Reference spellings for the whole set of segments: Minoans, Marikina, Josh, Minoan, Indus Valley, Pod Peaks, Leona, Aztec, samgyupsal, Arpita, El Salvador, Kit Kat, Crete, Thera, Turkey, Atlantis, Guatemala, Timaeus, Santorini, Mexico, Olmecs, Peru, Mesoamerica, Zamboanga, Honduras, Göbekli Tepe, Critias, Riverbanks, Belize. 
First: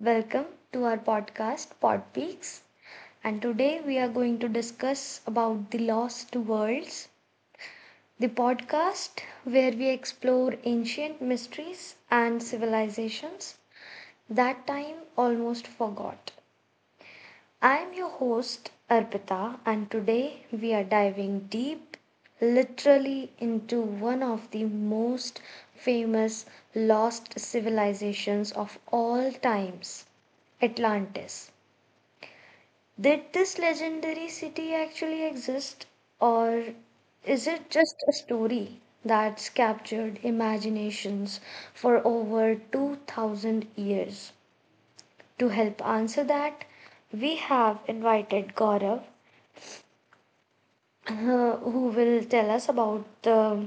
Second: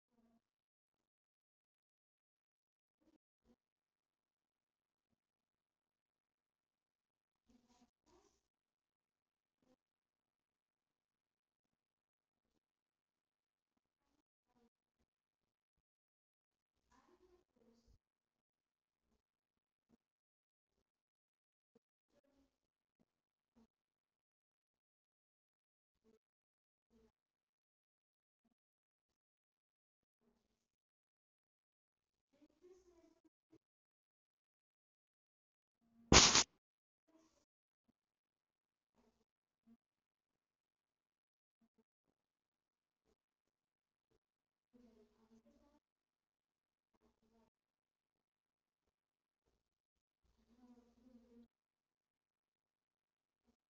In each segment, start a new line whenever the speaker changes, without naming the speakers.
Welcome to our podcast Pod Peaks, and today we are going to discuss about the lost worlds, the podcast where we explore ancient mysteries and civilizations that time almost forgot. I am your host Arpita, and today we are diving deep, literally, into one of the most famous lost civilizations of all times, Atlantis. Did this legendary city actually exist, or is it just a story that's captured imaginations for over 2000 years? To help answer that, we have invited Gaurav, who will tell us about the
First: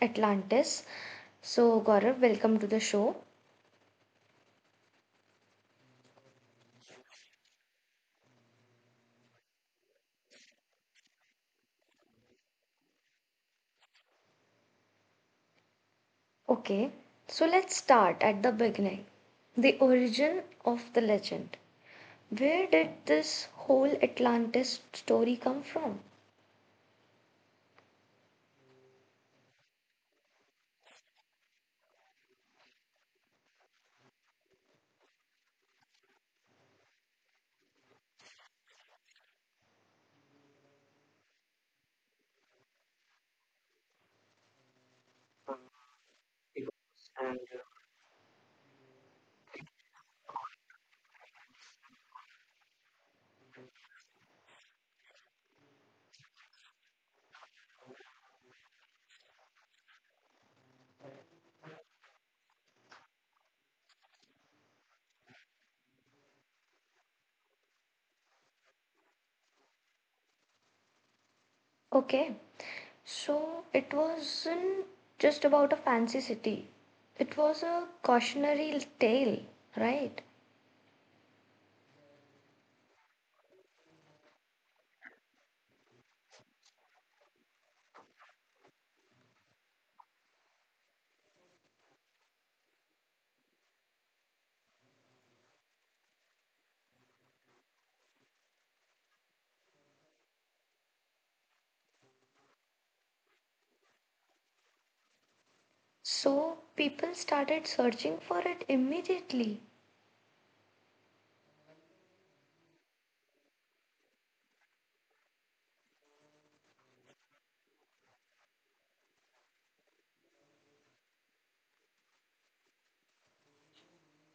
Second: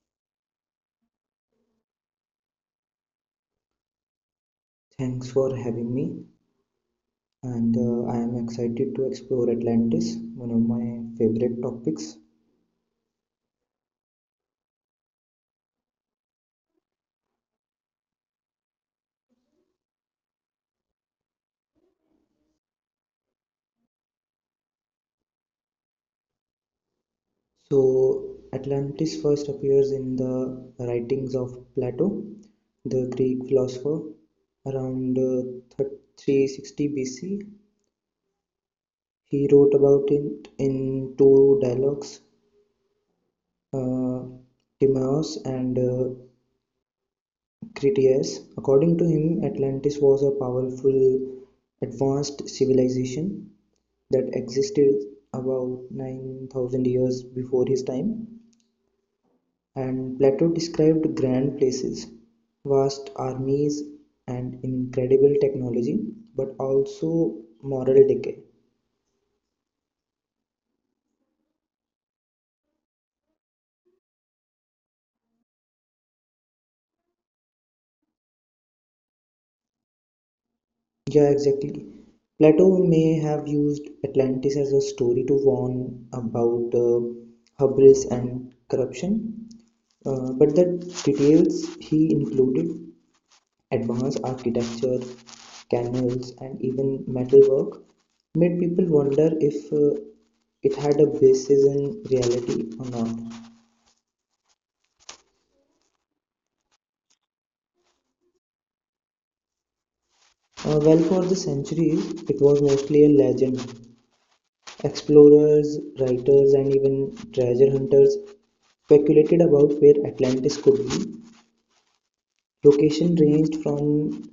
Atlantis. So, Gaurav, welcome to the show.
Thanks for having me, and I am excited to explore Atlantis, one of my favorite topics.
Okay, so let's start at the beginning, the origin of the legend. Where did this whole Atlantis story come from?
So, Atlantis first appears in the writings of Plato, the Greek philosopher, around 360 BC. He wrote about it in two dialogues, uh, Timaeus
Uh,
and
because and
Critias. According to him, Atlantis was a powerful, advanced civilization that existed about 9,000 years before his time. And Plato described grand places, vast armies, and incredible technology, but also moral decay.
Okay, so it wasn't just about a fancy city, it was a cautionary tale, right?
Yeah, exactly. Plato may have used Atlantis as a story to warn about hubris and corruption, but the details he included advanced architecture, canals, and even metalwork made people wonder if it had a basis in reality or not.
So people started searching for it immediately.
Well, for the centuries, it was mostly a legend. Explorers, writers, and even treasure hunters speculated about where Atlantis could be. Location ranged from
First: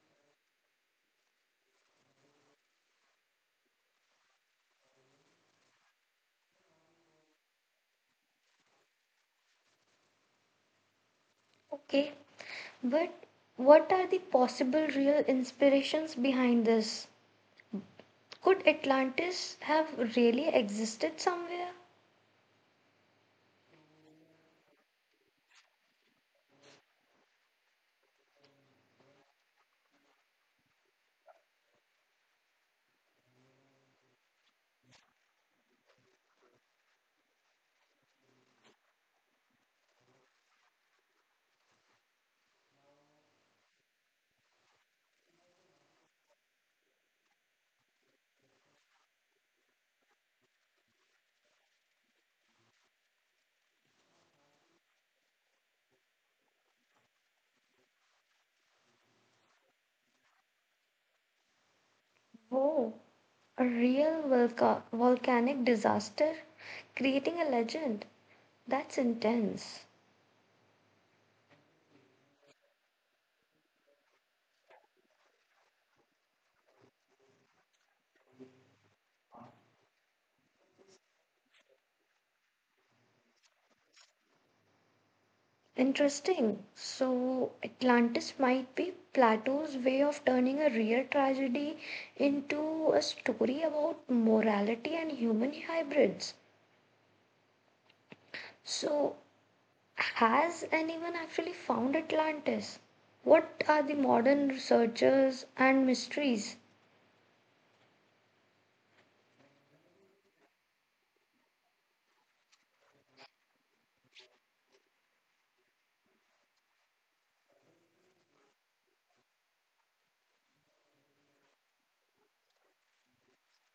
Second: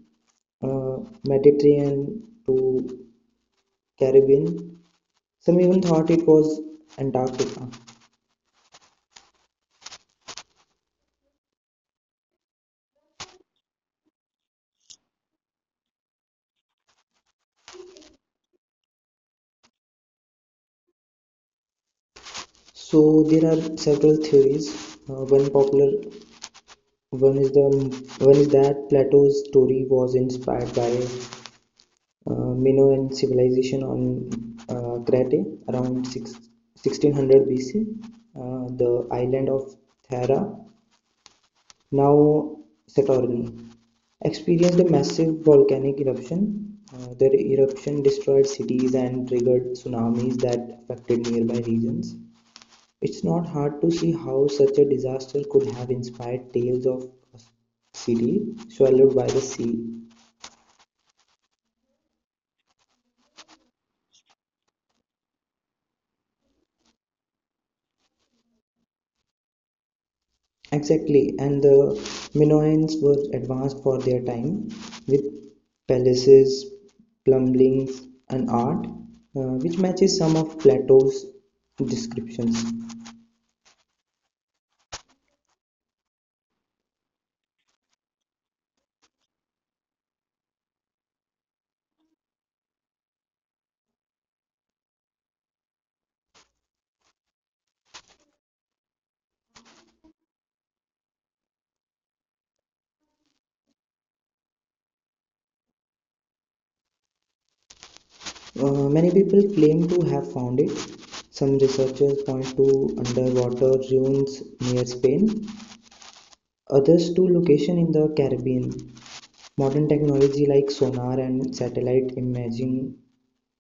uh, Mediterranean to Caribbean. Some even thought it was Antarctica.
Okay, but what are the possible real inspirations behind this? Could Atlantis have really existed somewhere?
So there are several theories. One popular one is that Plato's story was inspired by Minoan civilization on Crete around 1600 BC. The island of Thera, now Santorini, experienced a massive volcanic eruption. The eruption destroyed cities and triggered tsunamis that affected nearby regions. It's not hard to see how such a disaster could have inspired tales of a city swallowed by the sea.
Oh, a real volcanic disaster? Creating a legend? That's intense.
Exactly, and the Minoans were advanced for their time with palaces, plumbings, and art, which matches some of Plato's descriptions.
Interesting. So, Atlantis might be Plato's way of turning a real tragedy into a story about morality and human hybrids. So, has anyone actually found Atlantis? What are the modern researchers and mysteries?
Many people claim to have found it. Some researchers point to underwater ruins near Spain, others to location in the Caribbean. Modern technology like sonar and satellite imaging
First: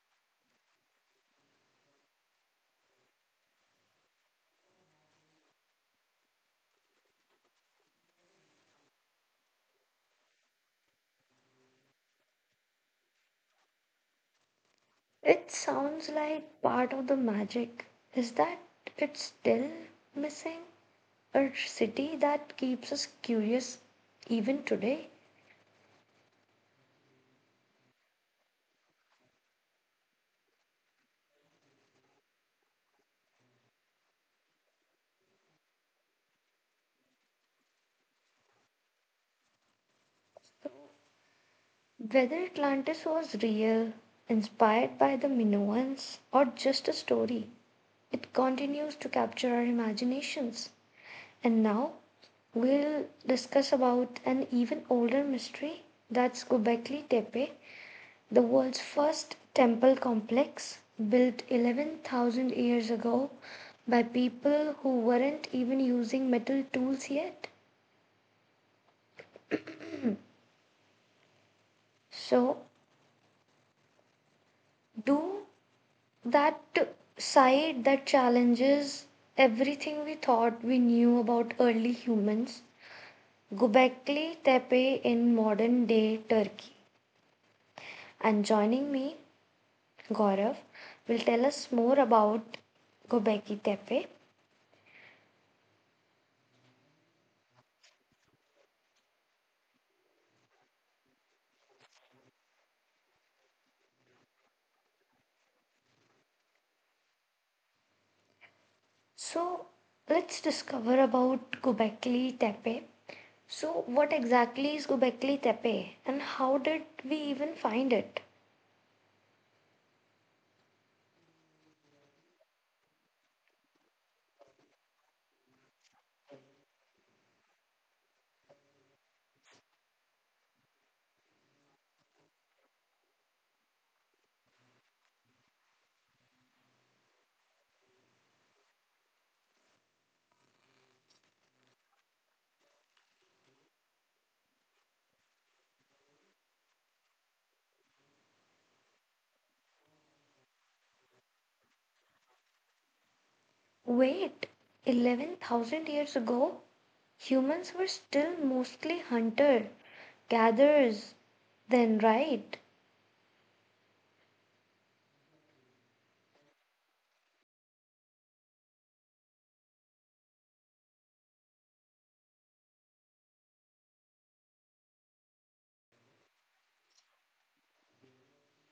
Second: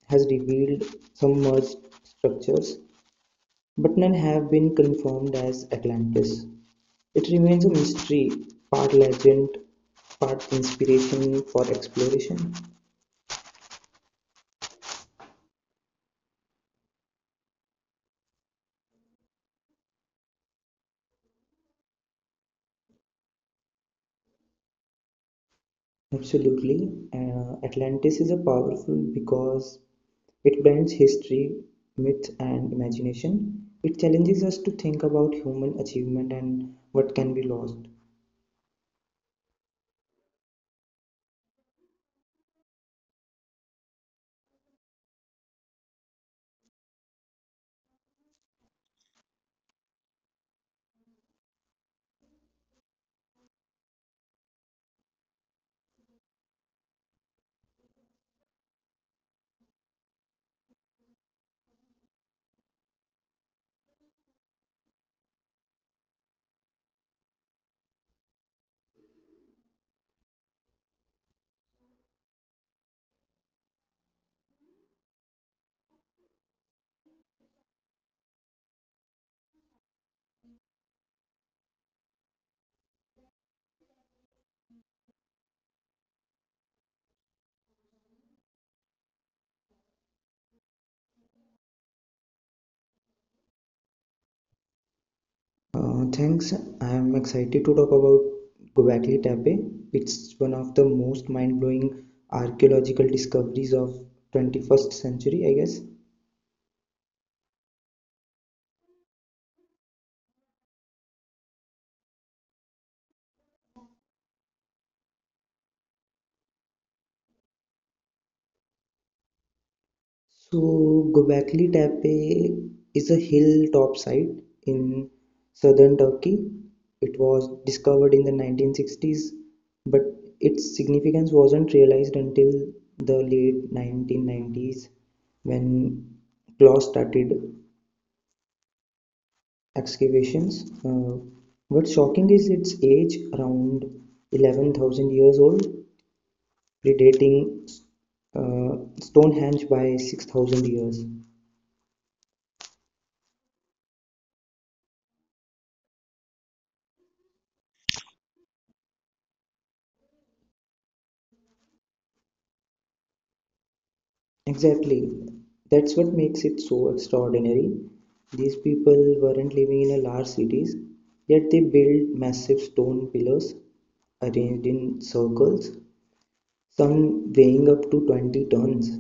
has revealed some merged structures, but none have been confirmed as Atlantis. It remains a mystery, part legend, part inspiration for exploration.
It sounds like part of the magic is that it's still missing, a city that keeps us curious even today.
Absolutely, Atlantis is a powerful because it blends history, myth, and imagination. It challenges us to think about human achievement and what can be lost.
So, whether Atlantis was real, inspired by the Minoans, or just a story, it continues to capture our imaginations. And now we'll discuss about an even older mystery, that's Göbekli Tepe, the world's first temple complex, built 11,000 years ago by people who weren't even using metal tools yet. So, do that side that challenges everything we thought we knew about early humans, Göbekli Tepe in modern day Turkey. And joining me, Gaurav will tell us more about Gobekli Tepe.
Thanks. I am excited to talk about Göbekli Tepe. It's one of the most mind-blowing archaeological discoveries of 21st century, I guess.
So let's discover about Göbekli Tepe. So what exactly is Göbekli Tepe, and how did we even find it?
So Göbekli Tepe is a hilltop site in southern Turkey. It was discovered in the 1960s, but its significance wasn't realized until the late 1990s when claws started excavations. What's shocking is its age, around 11,000 years old, predating Stonehenge by 6,000 years.
Wait, 11,000 years ago, humans were still mostly hunter gatherers then, right?
Exactly. That's what makes it so extraordinary. These people weren't living in a large cities, yet they built massive stone pillars arranged in circles, some weighing up to 20 tons,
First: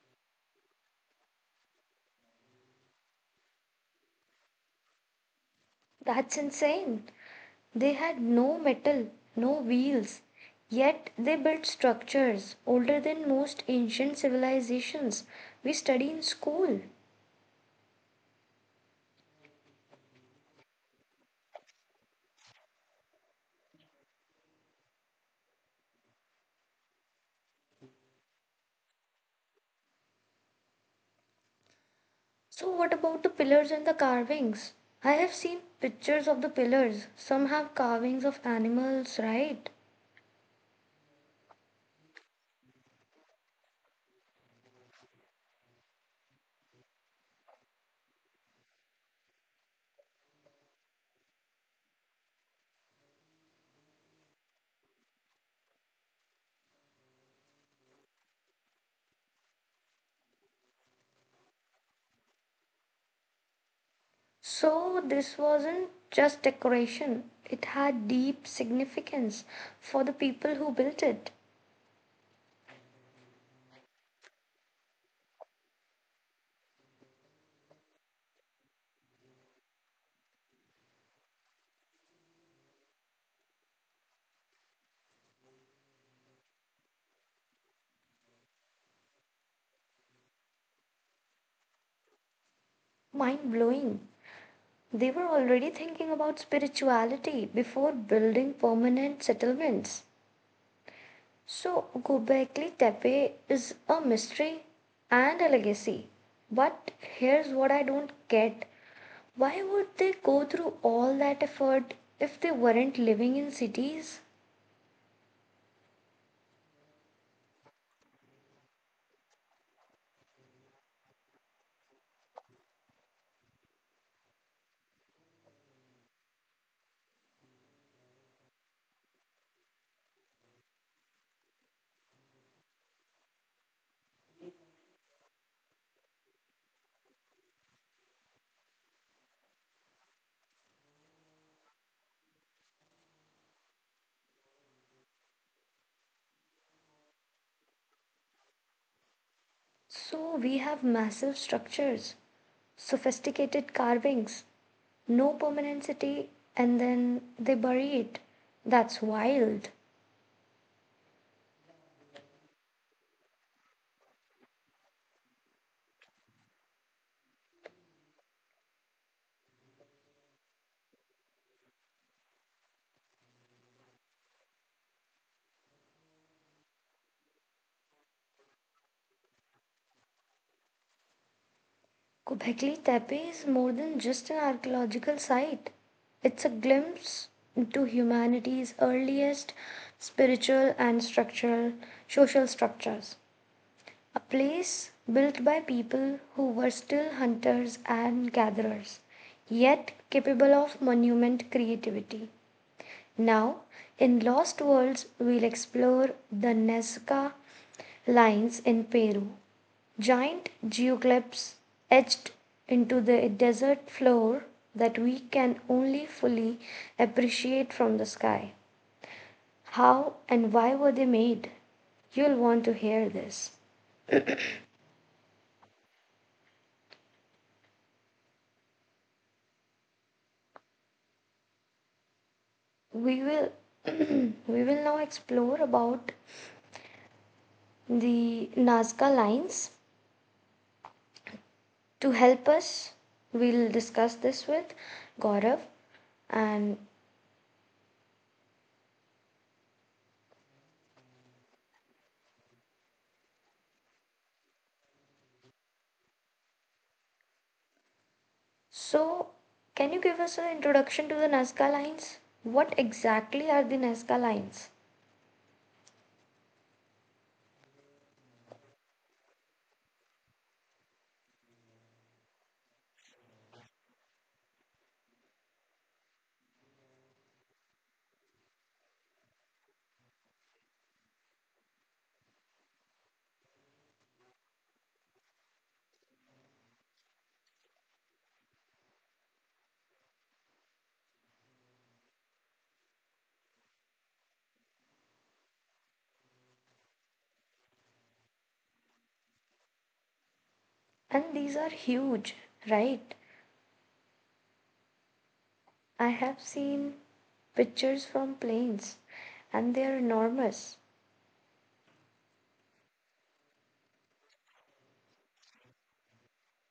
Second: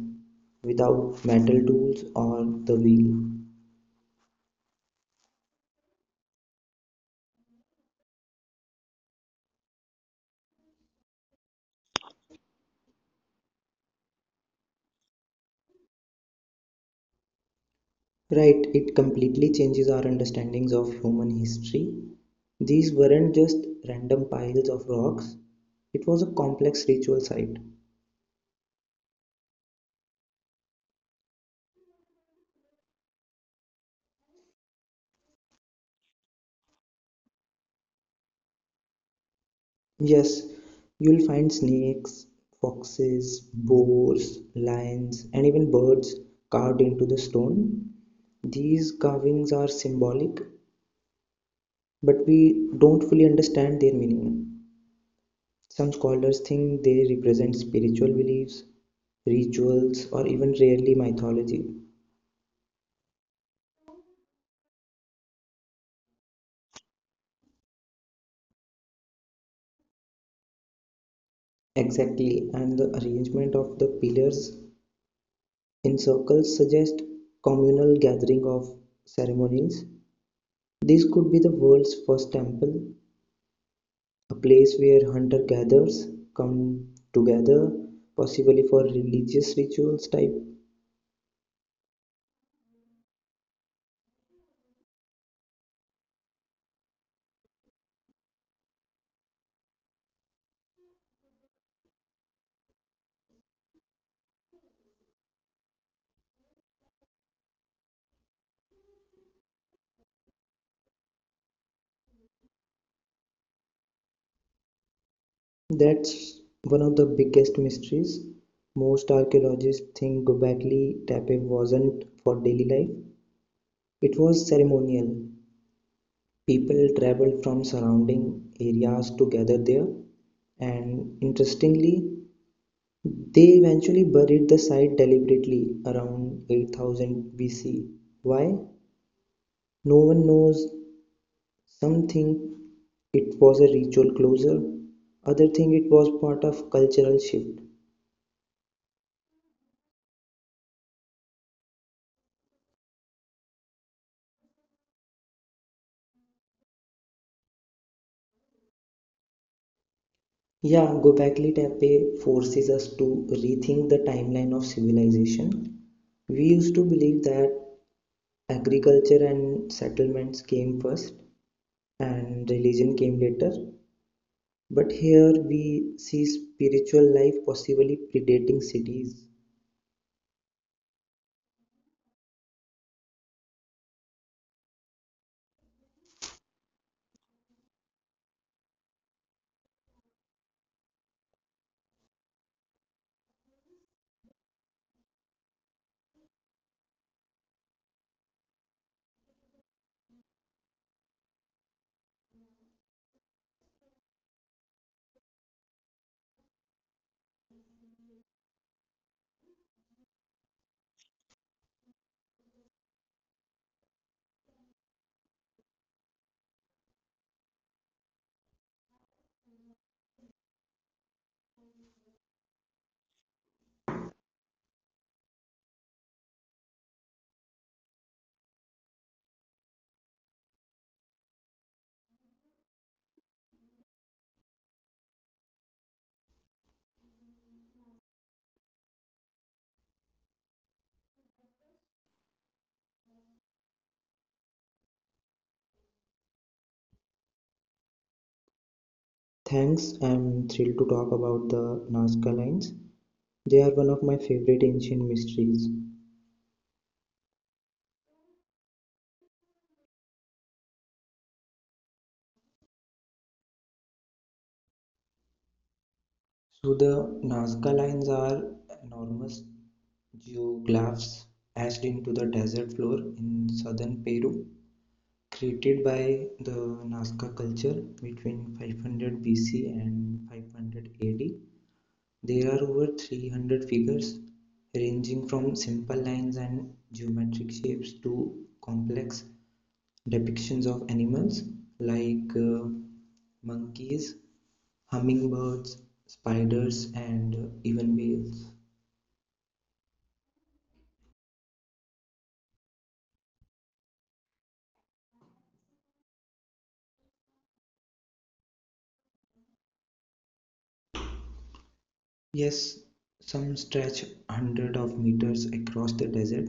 without metal tools or the wheel.
That's insane. They had no metal, no wheels, yet they built structures older than most ancient civilizations we study in school.
Right, it completely changes our understandings of human history. These weren't just random piles of rocks, it was a complex ritual site.
So, what about the pillars and the carvings? I have seen pictures of the pillars. Some have carvings of animals, right?
Yes, you'll find snakes, foxes, boars, lions, and even birds carved into the stone. These carvings are symbolic, but we don't fully understand their meaning. Some scholars think they represent spiritual beliefs, rituals, or even rarely mythology.
So, this wasn't just decoration, it had deep significance for the people who built it.
Exactly, and the arrangement of the pillars in circles suggest communal gathering of ceremonies. This could be the world's first temple, a place where hunter-gatherers come together, possibly for religious rituals type.
Mind blowing. They were already thinking about spirituality before building permanent settlements. So, Göbekli Tepe is a mystery and a legacy. But here's what I don't get. Why would they go through all that effort if they weren't living in cities?
That's one of the biggest mysteries. Most archaeologists think Gobekli Tepe wasn't for daily life. It was ceremonial. People traveled from surrounding areas to gather there, and interestingly, they eventually buried the site deliberately around 8000 BC. Why? No one knows. Some think it was a ritual closure, other think it was part of cultural shift.
So, we have massive structures, sophisticated carvings, no permanent city, and then they bury it. That's wild.
Yeah, Gobekli Tepe forces us to rethink the timeline of civilization. We used to believe that agriculture and settlements came first, and religion came later. But here we see spiritual life possibly predating cities.
Göbekli Tepe is more than just an archaeological site. It's a glimpse into humanity's earliest spiritual and structural social structures. A place built by people who were still hunters and gatherers, yet capable of monument creativity. Now, in Lost Worlds, we'll explore the Nazca lines in Peru. Giant geoglyphs etched into the desert floor that we can only fully appreciate from the sky. How and why were they made? You'll want to hear this. We will we will now explore about the Nazca lines. To help us, we'll discuss this with Gaurav and
Thanks, I'm thrilled to talk about the Nazca lines. They are one of my favorite ancient mysteries.
So, can you give us an introduction to the Nazca lines? What exactly are the Nazca lines?
So, the Nazca lines are enormous geoglyphs etched into the desert floor in southern Peru, created by the Nazca culture between 500 BC and 500 AD. There are over 300 figures, ranging from simple lines and geometric shapes to complex depictions of animals like monkeys, hummingbirds, spiders, and even whales.
And these are huge, right? I have seen pictures from planes, and they are enormous,
Yes, some stretch hundreds of meters across the desert.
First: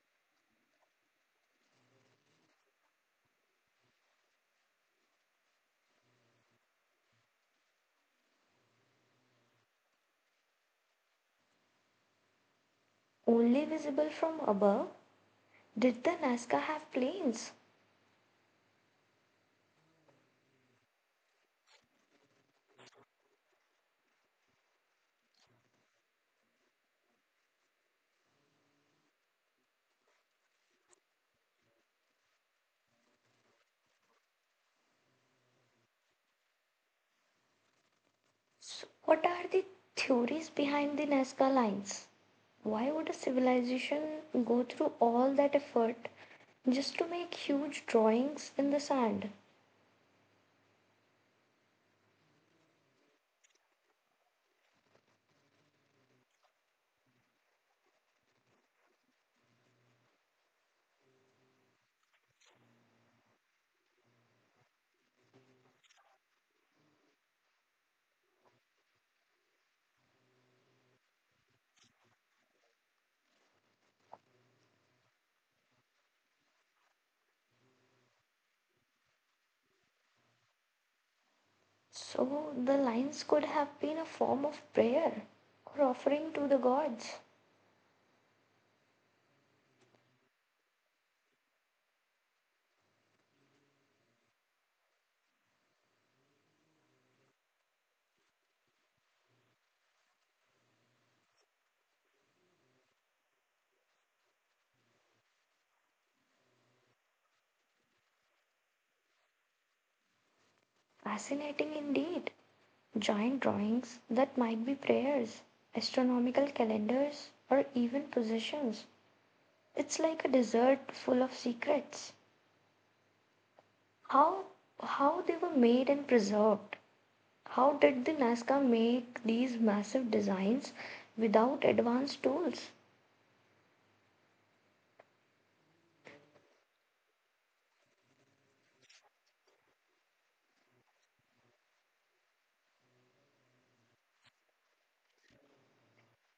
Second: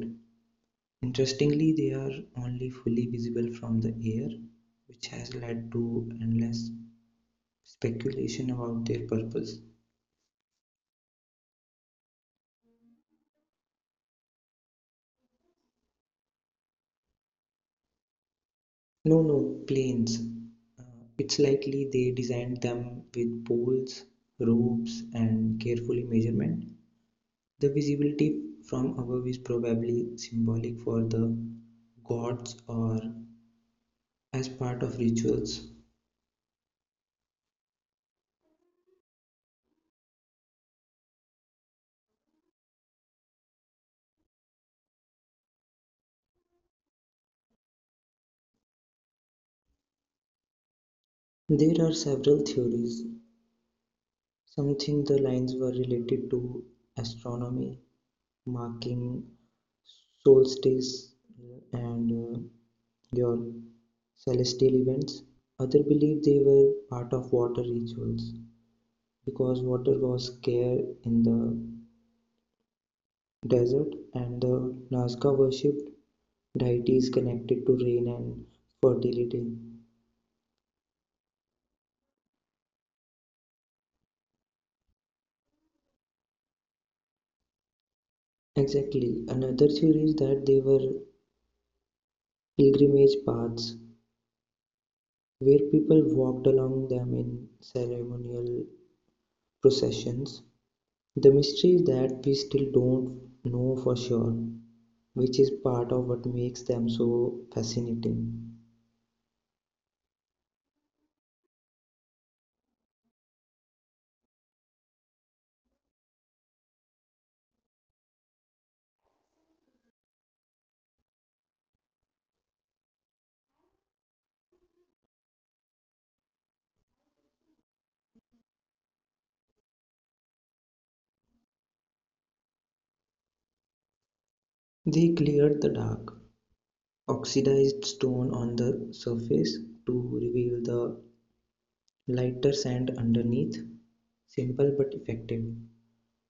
Interestingly, they are only fully visible from the air, which has led to endless speculation about their purpose.
only visible from above. Did the Nazca have planes?
No, no, planes. Uh, it's likely they designed them with poles, ropes, and carefully measurement. The visibility from above is probably symbolic for the gods or as part of rituals.
So what are the theories behind the Nazca lines? Why would a civilization go through all that effort just to make huge drawings in the sand?
There are several theories. Some think the lines were related to astronomy, marking solstice and uh, your celestial events. Others believe they were part of water rituals because water was scarce in the desert and the Nazca worshipped deities connected to rain and fertility.
So the lines could have been a form of prayer or offering to the gods.
Exactly. Another theory is that they were pilgrimage paths where people walked along them in ceremonial processions. The mystery is that we still don't know for sure, which is part of what makes them so fascinating.
Fascinating indeed. Giant drawings that might be prayers, astronomical calendars, or even positions. It's like a desert full of secrets. How how they were made and preserved. How did the Nazca make these massive designs without advanced tools?
They cleared the dark, oxidized stone on the surface to reveal the lighter sand underneath, simple but effective.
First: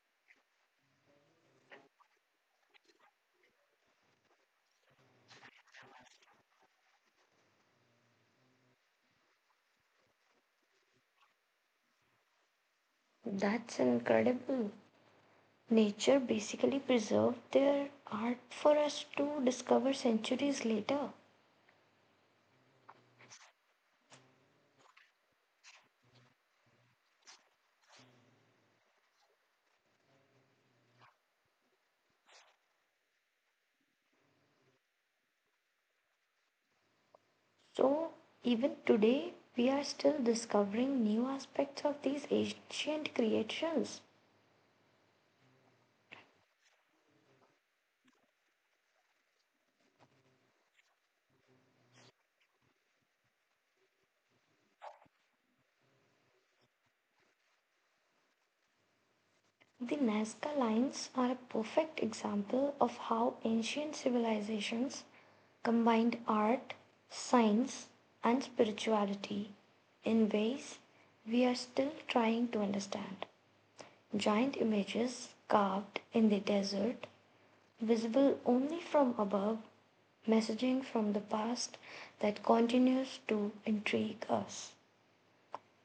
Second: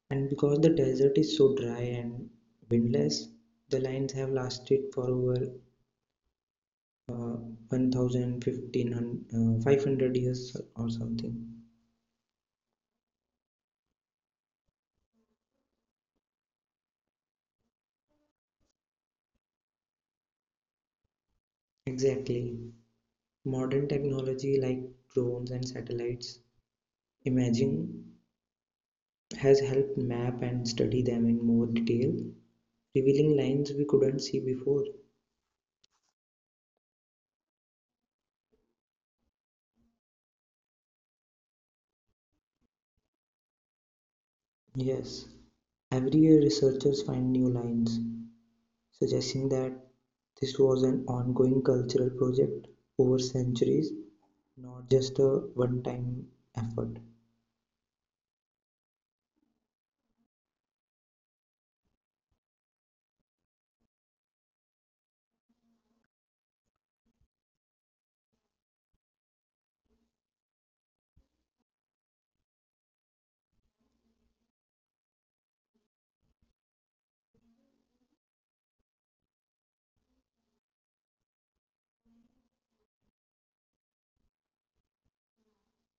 And because the desert is so dry and windless, the lines have lasted for over 1500 years or something.
That's incredible. Nature basically preserved their art for us to discover centuries later.
Exactly. Modern technology like drones and satellites imaging has helped map and study them in more detail, revealing lines we couldn't see before.
So, even today, we are still discovering new aspects of these ancient creations.
Yes, every year researchers find new lines, suggesting that this was an ongoing cultural project over centuries, not just a one time effort.
The Nazca lines are a perfect example of how ancient civilizations combined art, science, and spirituality in ways we are still trying to understand. Giant images carved in the desert, visible only from above, messaging from the past that continues to intrigue us.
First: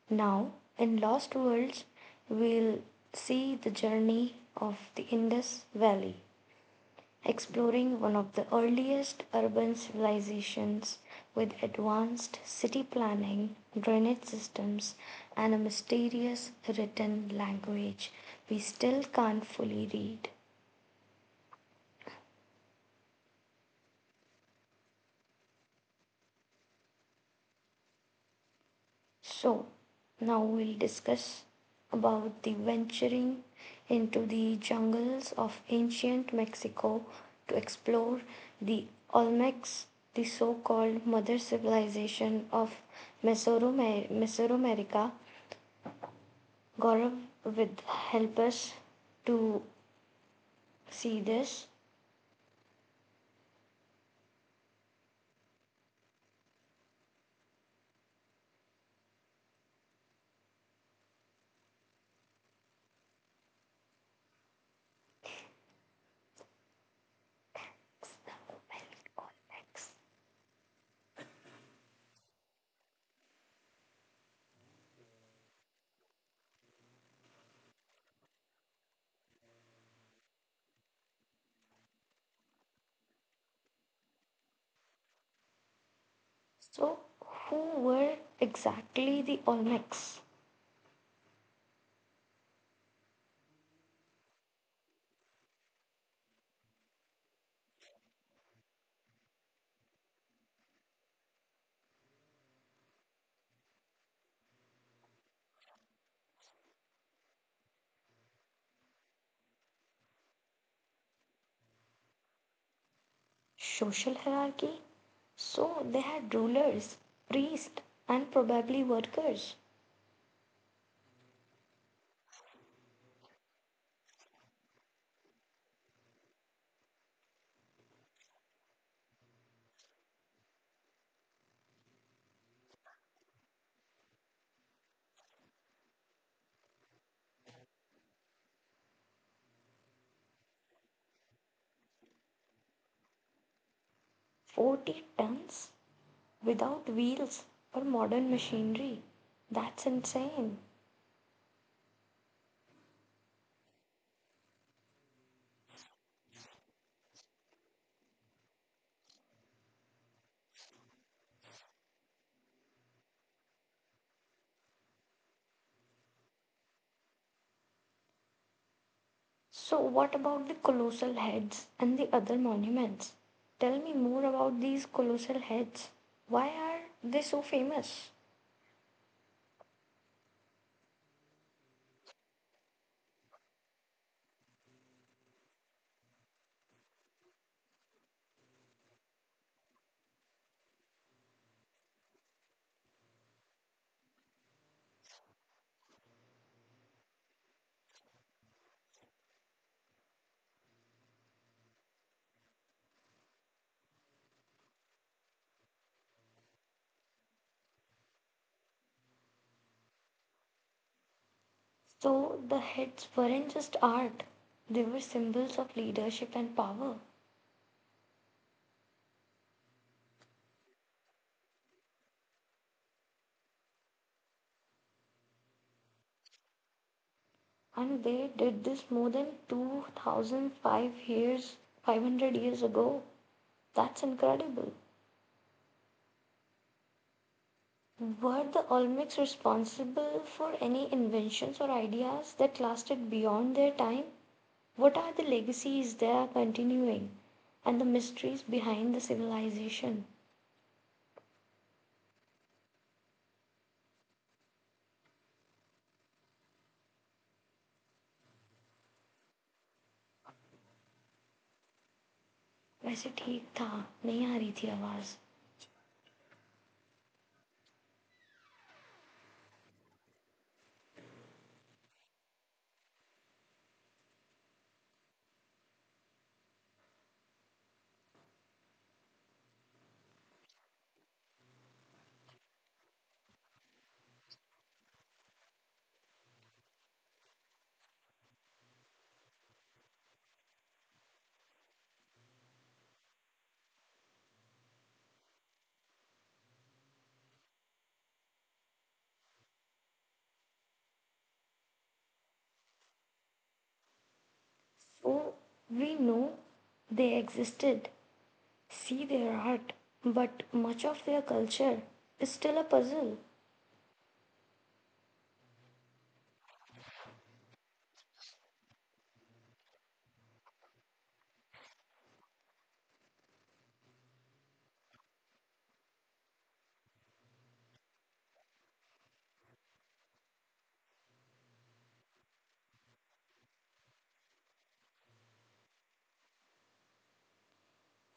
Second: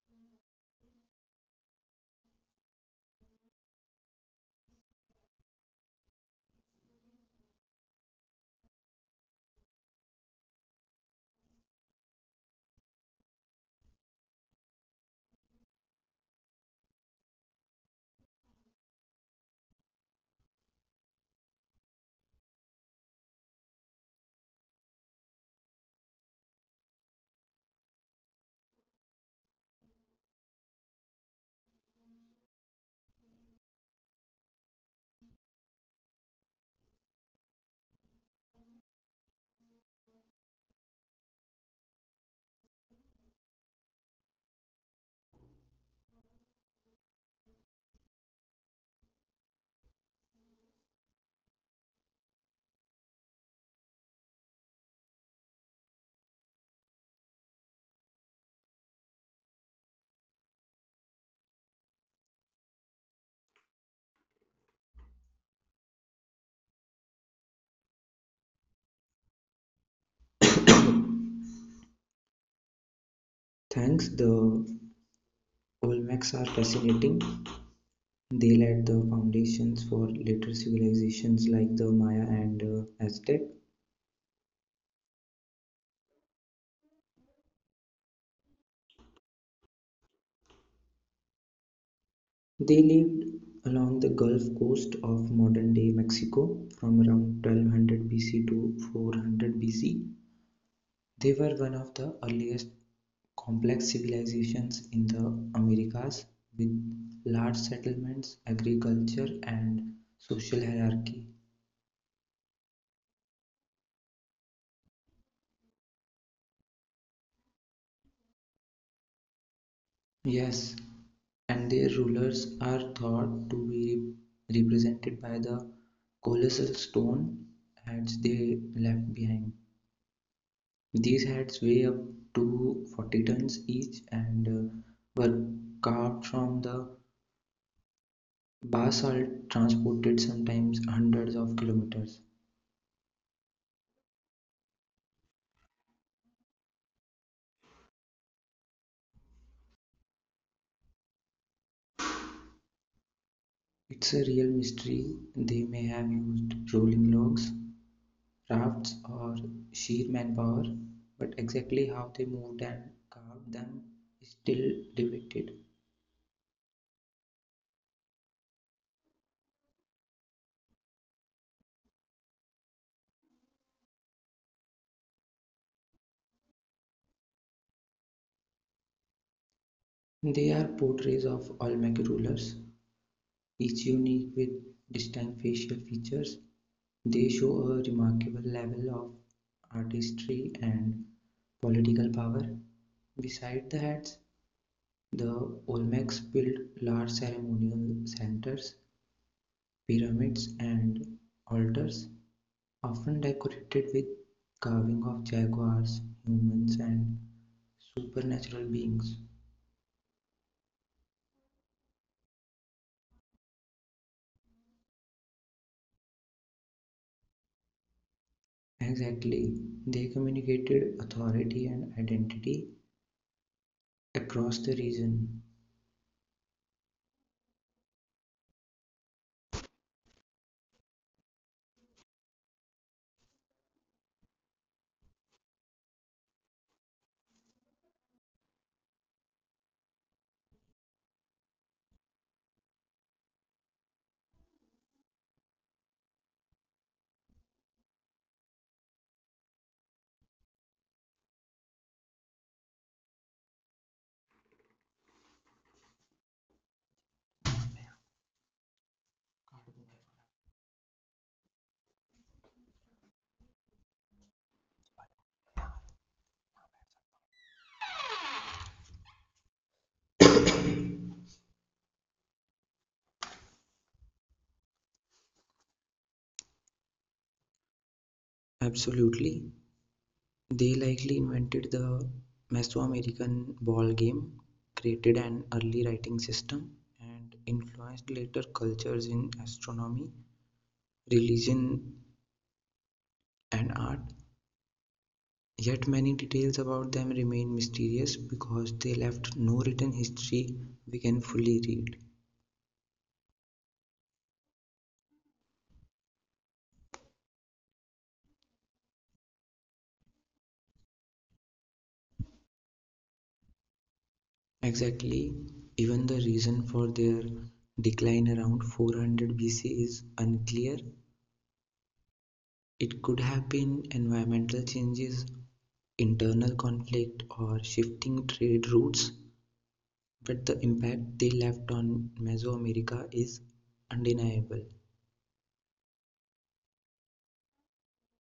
Now, in Lost Worlds, we'll see the journey of the Indus Valley, exploring one of the earliest urban civilizations with advanced city planning, drainage systems, and a mysterious written language we still can't fully read. So, now we'll discuss about the venturing into the jungles of ancient Mexico to explore the Olmecs, the so called mother civilization of Mesoamerica. Gaurav will help us to see this. Olmecs.
Thanks, the Olmecs are fascinating. They laid the foundations for later civilizations like the Maya and Aztec.
So, who were exactly the Olmecs?
They lived along the Gulf Coast of modern-day Mexico from around 1200 BC to 400 BC. They were one of the earliest complex civilizations in the Americas, with large settlements, agriculture, and social hierarchy.
Social hierarchy. So they had rulers, priests, and probably workers.
Yes, and their rulers are thought to be represented by the colossal stone heads they left behind. These heads weigh up to 40 tons each and were carved from the basalt transported sometimes hundreds of kilometers.
40 tons, without wheels or modern machinery. That's insane.
It's a real mystery. They may have used rolling logs, rafts, or sheer manpower, but exactly how they moved and carved them is still debated.
So, what about the colossal heads and the other monuments? Tell me more about these colossal heads. Why are they so famous?
They are portraits of Olmec rulers, each unique with distinct facial features. They show a remarkable level of artistry and political power. Beside the heads, the Olmecs built large ceremonial centers, pyramids, and altars, often decorated with carving of jaguars, humans, and supernatural beings.
So, the heads weren't just art, they were symbols of leadership and power.
Exactly, they communicated authority and identity across the region.
And they did this more than 2005 years, 500 years ago. That's incredible. Were the olmecs responsible for any inventions or ideas that lasted beyond their time? What are the legacies they are continuing, and the mysteries behind the civilization? वैसे ठीक था, नहीं आ रही थी आवाज।
Absolutely. They likely invented the Mesoamerican ball game, created an early writing system, and influenced later cultures in astronomy, religion, and art. Yet many details about them remain mysterious because they left no written history we can fully read.
So we know they existed, see their art, but much of their culture is still a puzzle.
Exactly, even the reason for their decline around 400 BC is unclear. It could have been environmental changes, internal conflict, or shifting trade routes, but the impact they left on Mesoamerica is undeniable.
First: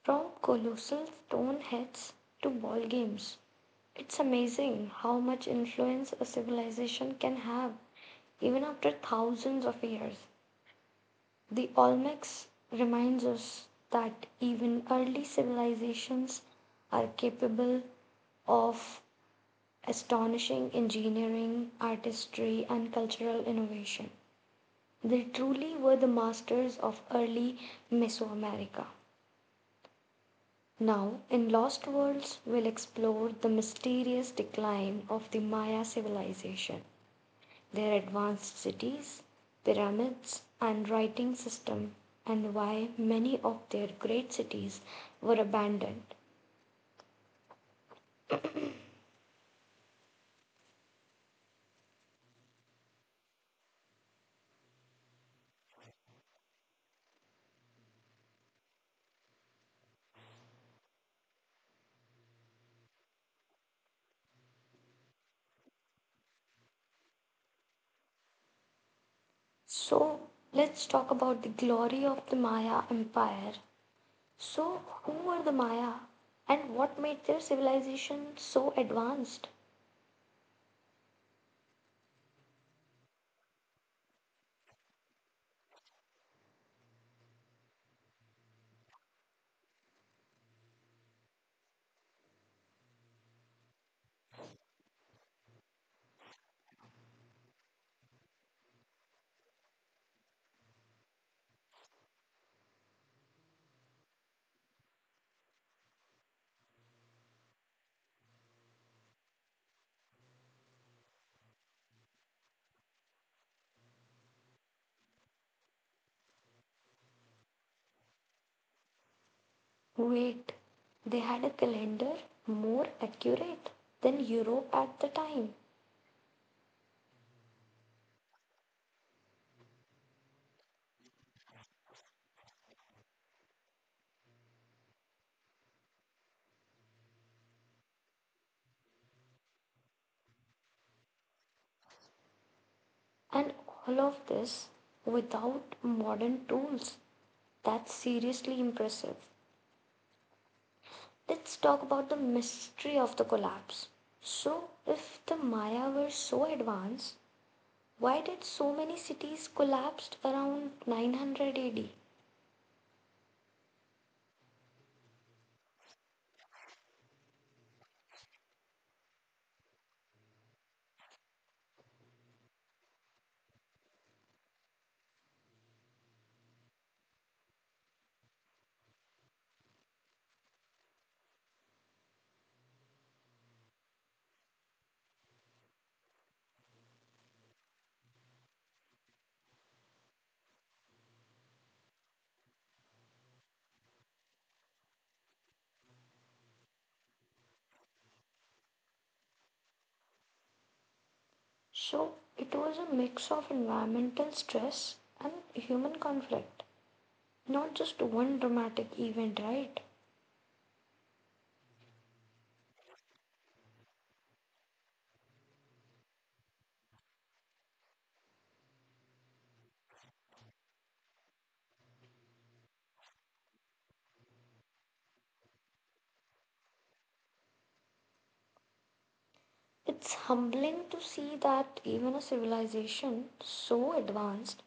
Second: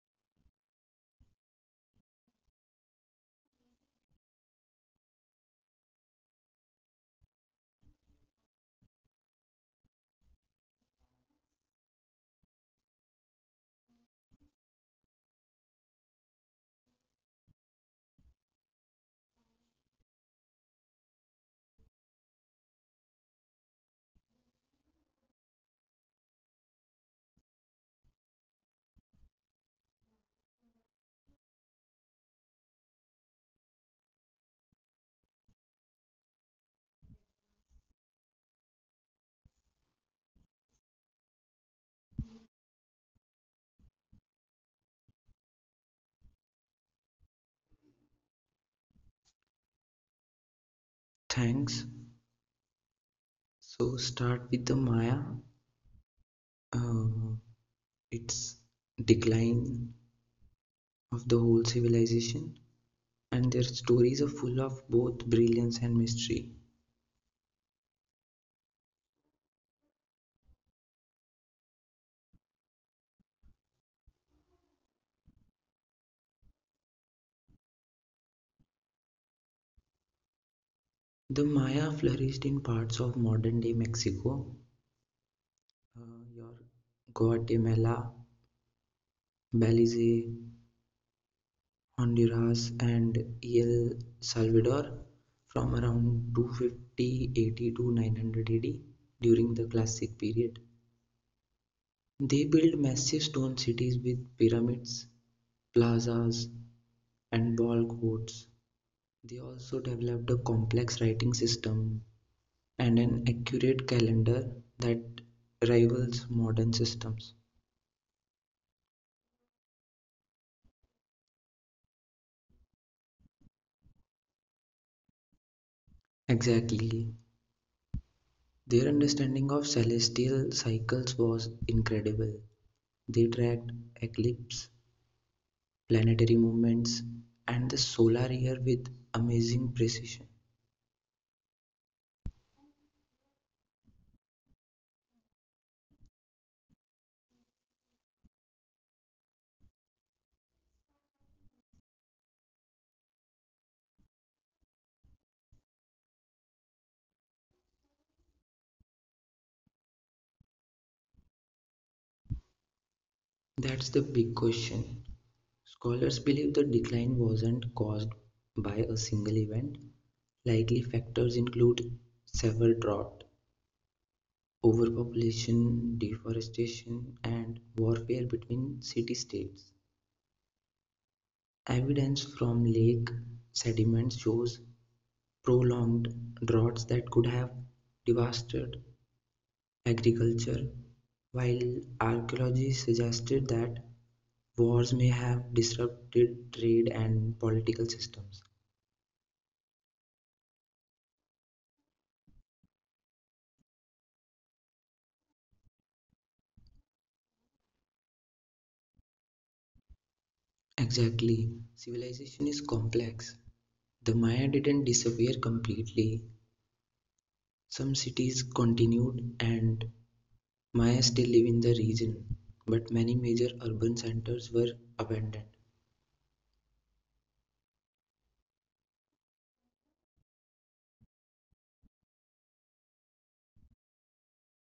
From colossal stone heads to ball games, it's amazing how much influence a civilization can have even after thousands of years. The Olmecs reminds us that even early civilizations are capable of astonishing engineering, artistry, and cultural innovation. They truly were the masters of early Mesoamerica. Now, in Lost Worlds, we'll explore the mysterious decline of the Maya civilization, their advanced cities, pyramids, and writing system, and why many of their great cities were abandoned.
Thanks. So, start with the Maya, uh, its decline of the whole civilization, and their stories are full of both brilliance and mystery.
So, let's talk about the glory of the Maya Empire. So, who were the Maya, and what made their civilization so advanced?
The Maya flourished in parts of modern day Mexico, uh, your Guatemala, Belize, Honduras and El Salvador from around 250 AD to 900 AD during the Classic period. They built massive stone cities with pyramids, plazas, and ball courts. They also developed a complex writing system and an accurate calendar that rivals modern systems.
Wait, they had a calendar more accurate than Europe at the time.
Exactly. Their understanding of celestial cycles was incredible. They tracked eclipse planetary movements, and the solar year with amazing precision.
And all of this without modern tools. That's seriously impressive. Let's talk about the mystery of the collapse. So, if the Maya were so advanced, why did so many cities collapse around 900 AD?
That's the big question. Scholars believe the decline wasn't caused by a single event. Likely factors include severe drought, overpopulation, deforestation, and warfare between city states. Evidence from lake sediments shows prolonged droughts that could have devastated agriculture, while archaeology suggested that wars may have disrupted trade and political systems.
So, it was a mix of environmental stress and human conflict, not just one dramatic event, right?
Exactly. Civilization is complex. The Maya didn't disappear completely. Some cities continued, and Maya still live in the region, but many major urban centers were abandoned.
It's humbling to see that even a civilization so advanced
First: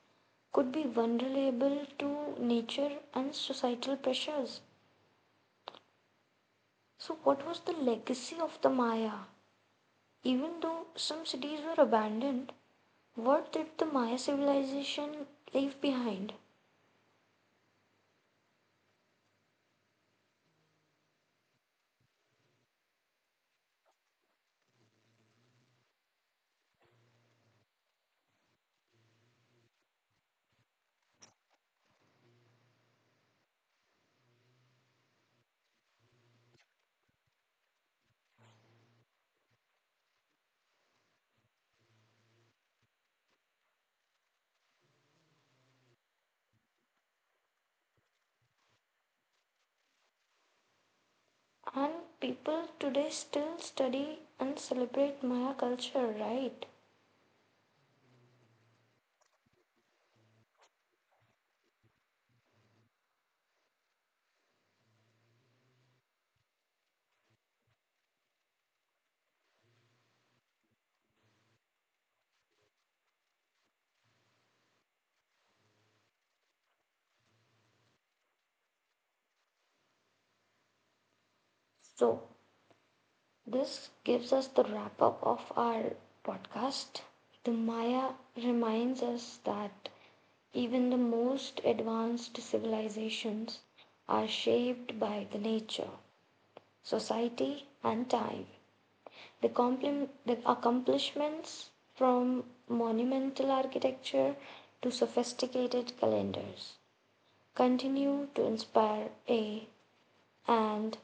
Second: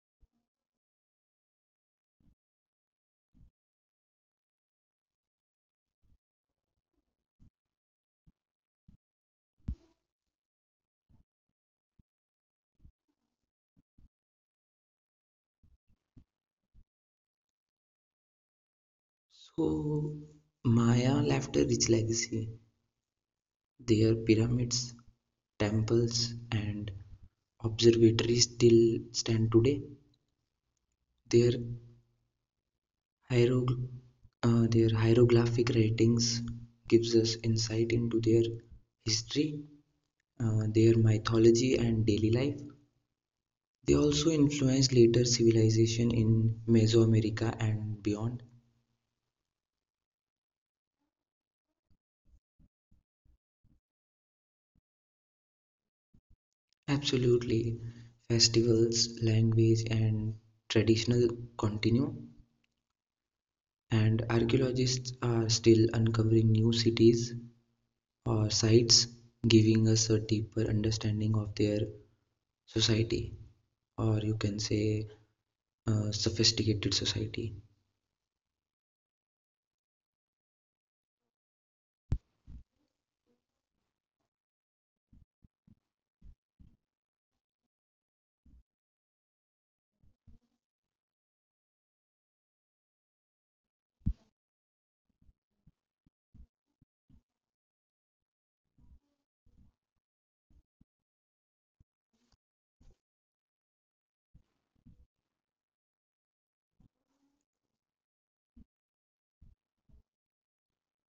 could be vulnerable to nature and societal pressures. So, what was the legacy of the Maya? Even though some cities were abandoned, what did the Maya civilization leave behind?
So, Maya left a rich legacy. Their pyramids, temples and observatories still stand today. Their hierog- their hieroglyphic writings gives us insight into their history, their mythology and daily life. They also influenced later civilization in Mesoamerica and beyond.
And people today still study and celebrate Maya culture, right?
Absolutely, festivals, language and traditional continue. And archaeologists are still uncovering new cities or sites, giving us a deeper understanding of their society, or you can say, sophisticated society.
So, this gives us the wrap up of our podcast. The Maya reminds us that even the most advanced civilizations are shaped by the nature, society, and time. The accomplishments from monumental architecture to sophisticated calendars continue to inspire a and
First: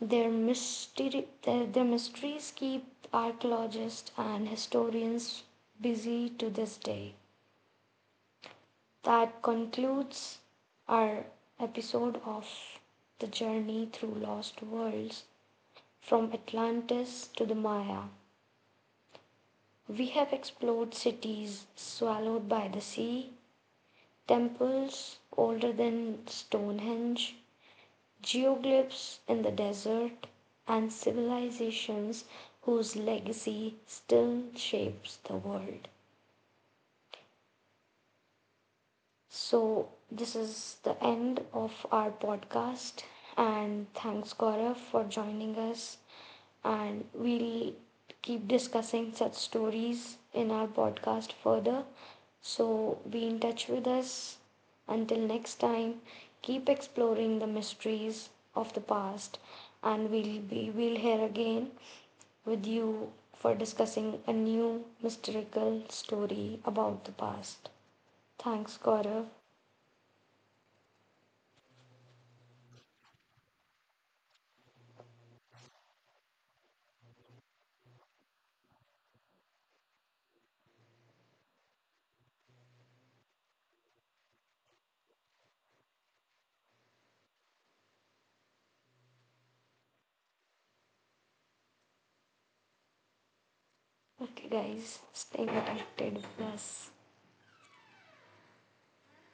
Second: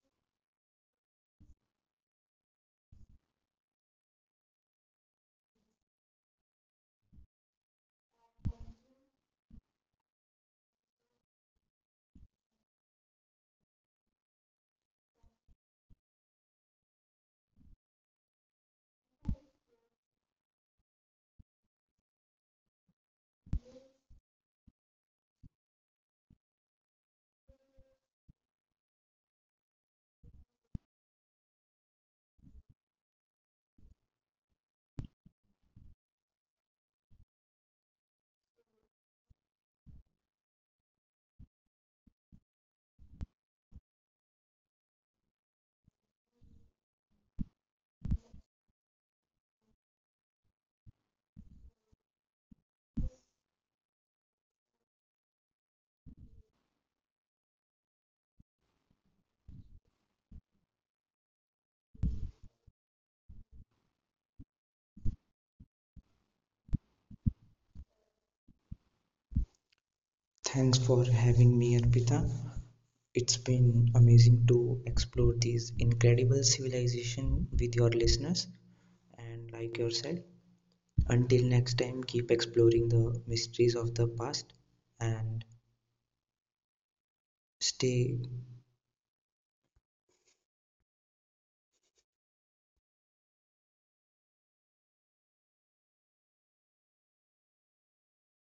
their mysteries keep archaeologists and historians busy to this day. That concludes our episode of the journey through lost worlds, from Atlantis to the Maya. We have explored cities swallowed by the sea, temples older than Stonehenge, geoglyphs in the desert, and civilizations whose legacy still shapes the world. So, this is the end of our podcast, and thanks, Gaurav, for joining us, and we'll keep discussing such stories in our podcast further. So be in touch with us. Until next time, keep exploring the mysteries of the past, and we'll be we'll hear again with you for discussing a new mystical story about the past. Thanks, Gaurav.
Thanks for having me, Arpita. It's been amazing to explore these incredible civilization with your listeners and like yourself. Until next time, keep exploring the mysteries of the past and stay
Okay, guys, stay connected with us.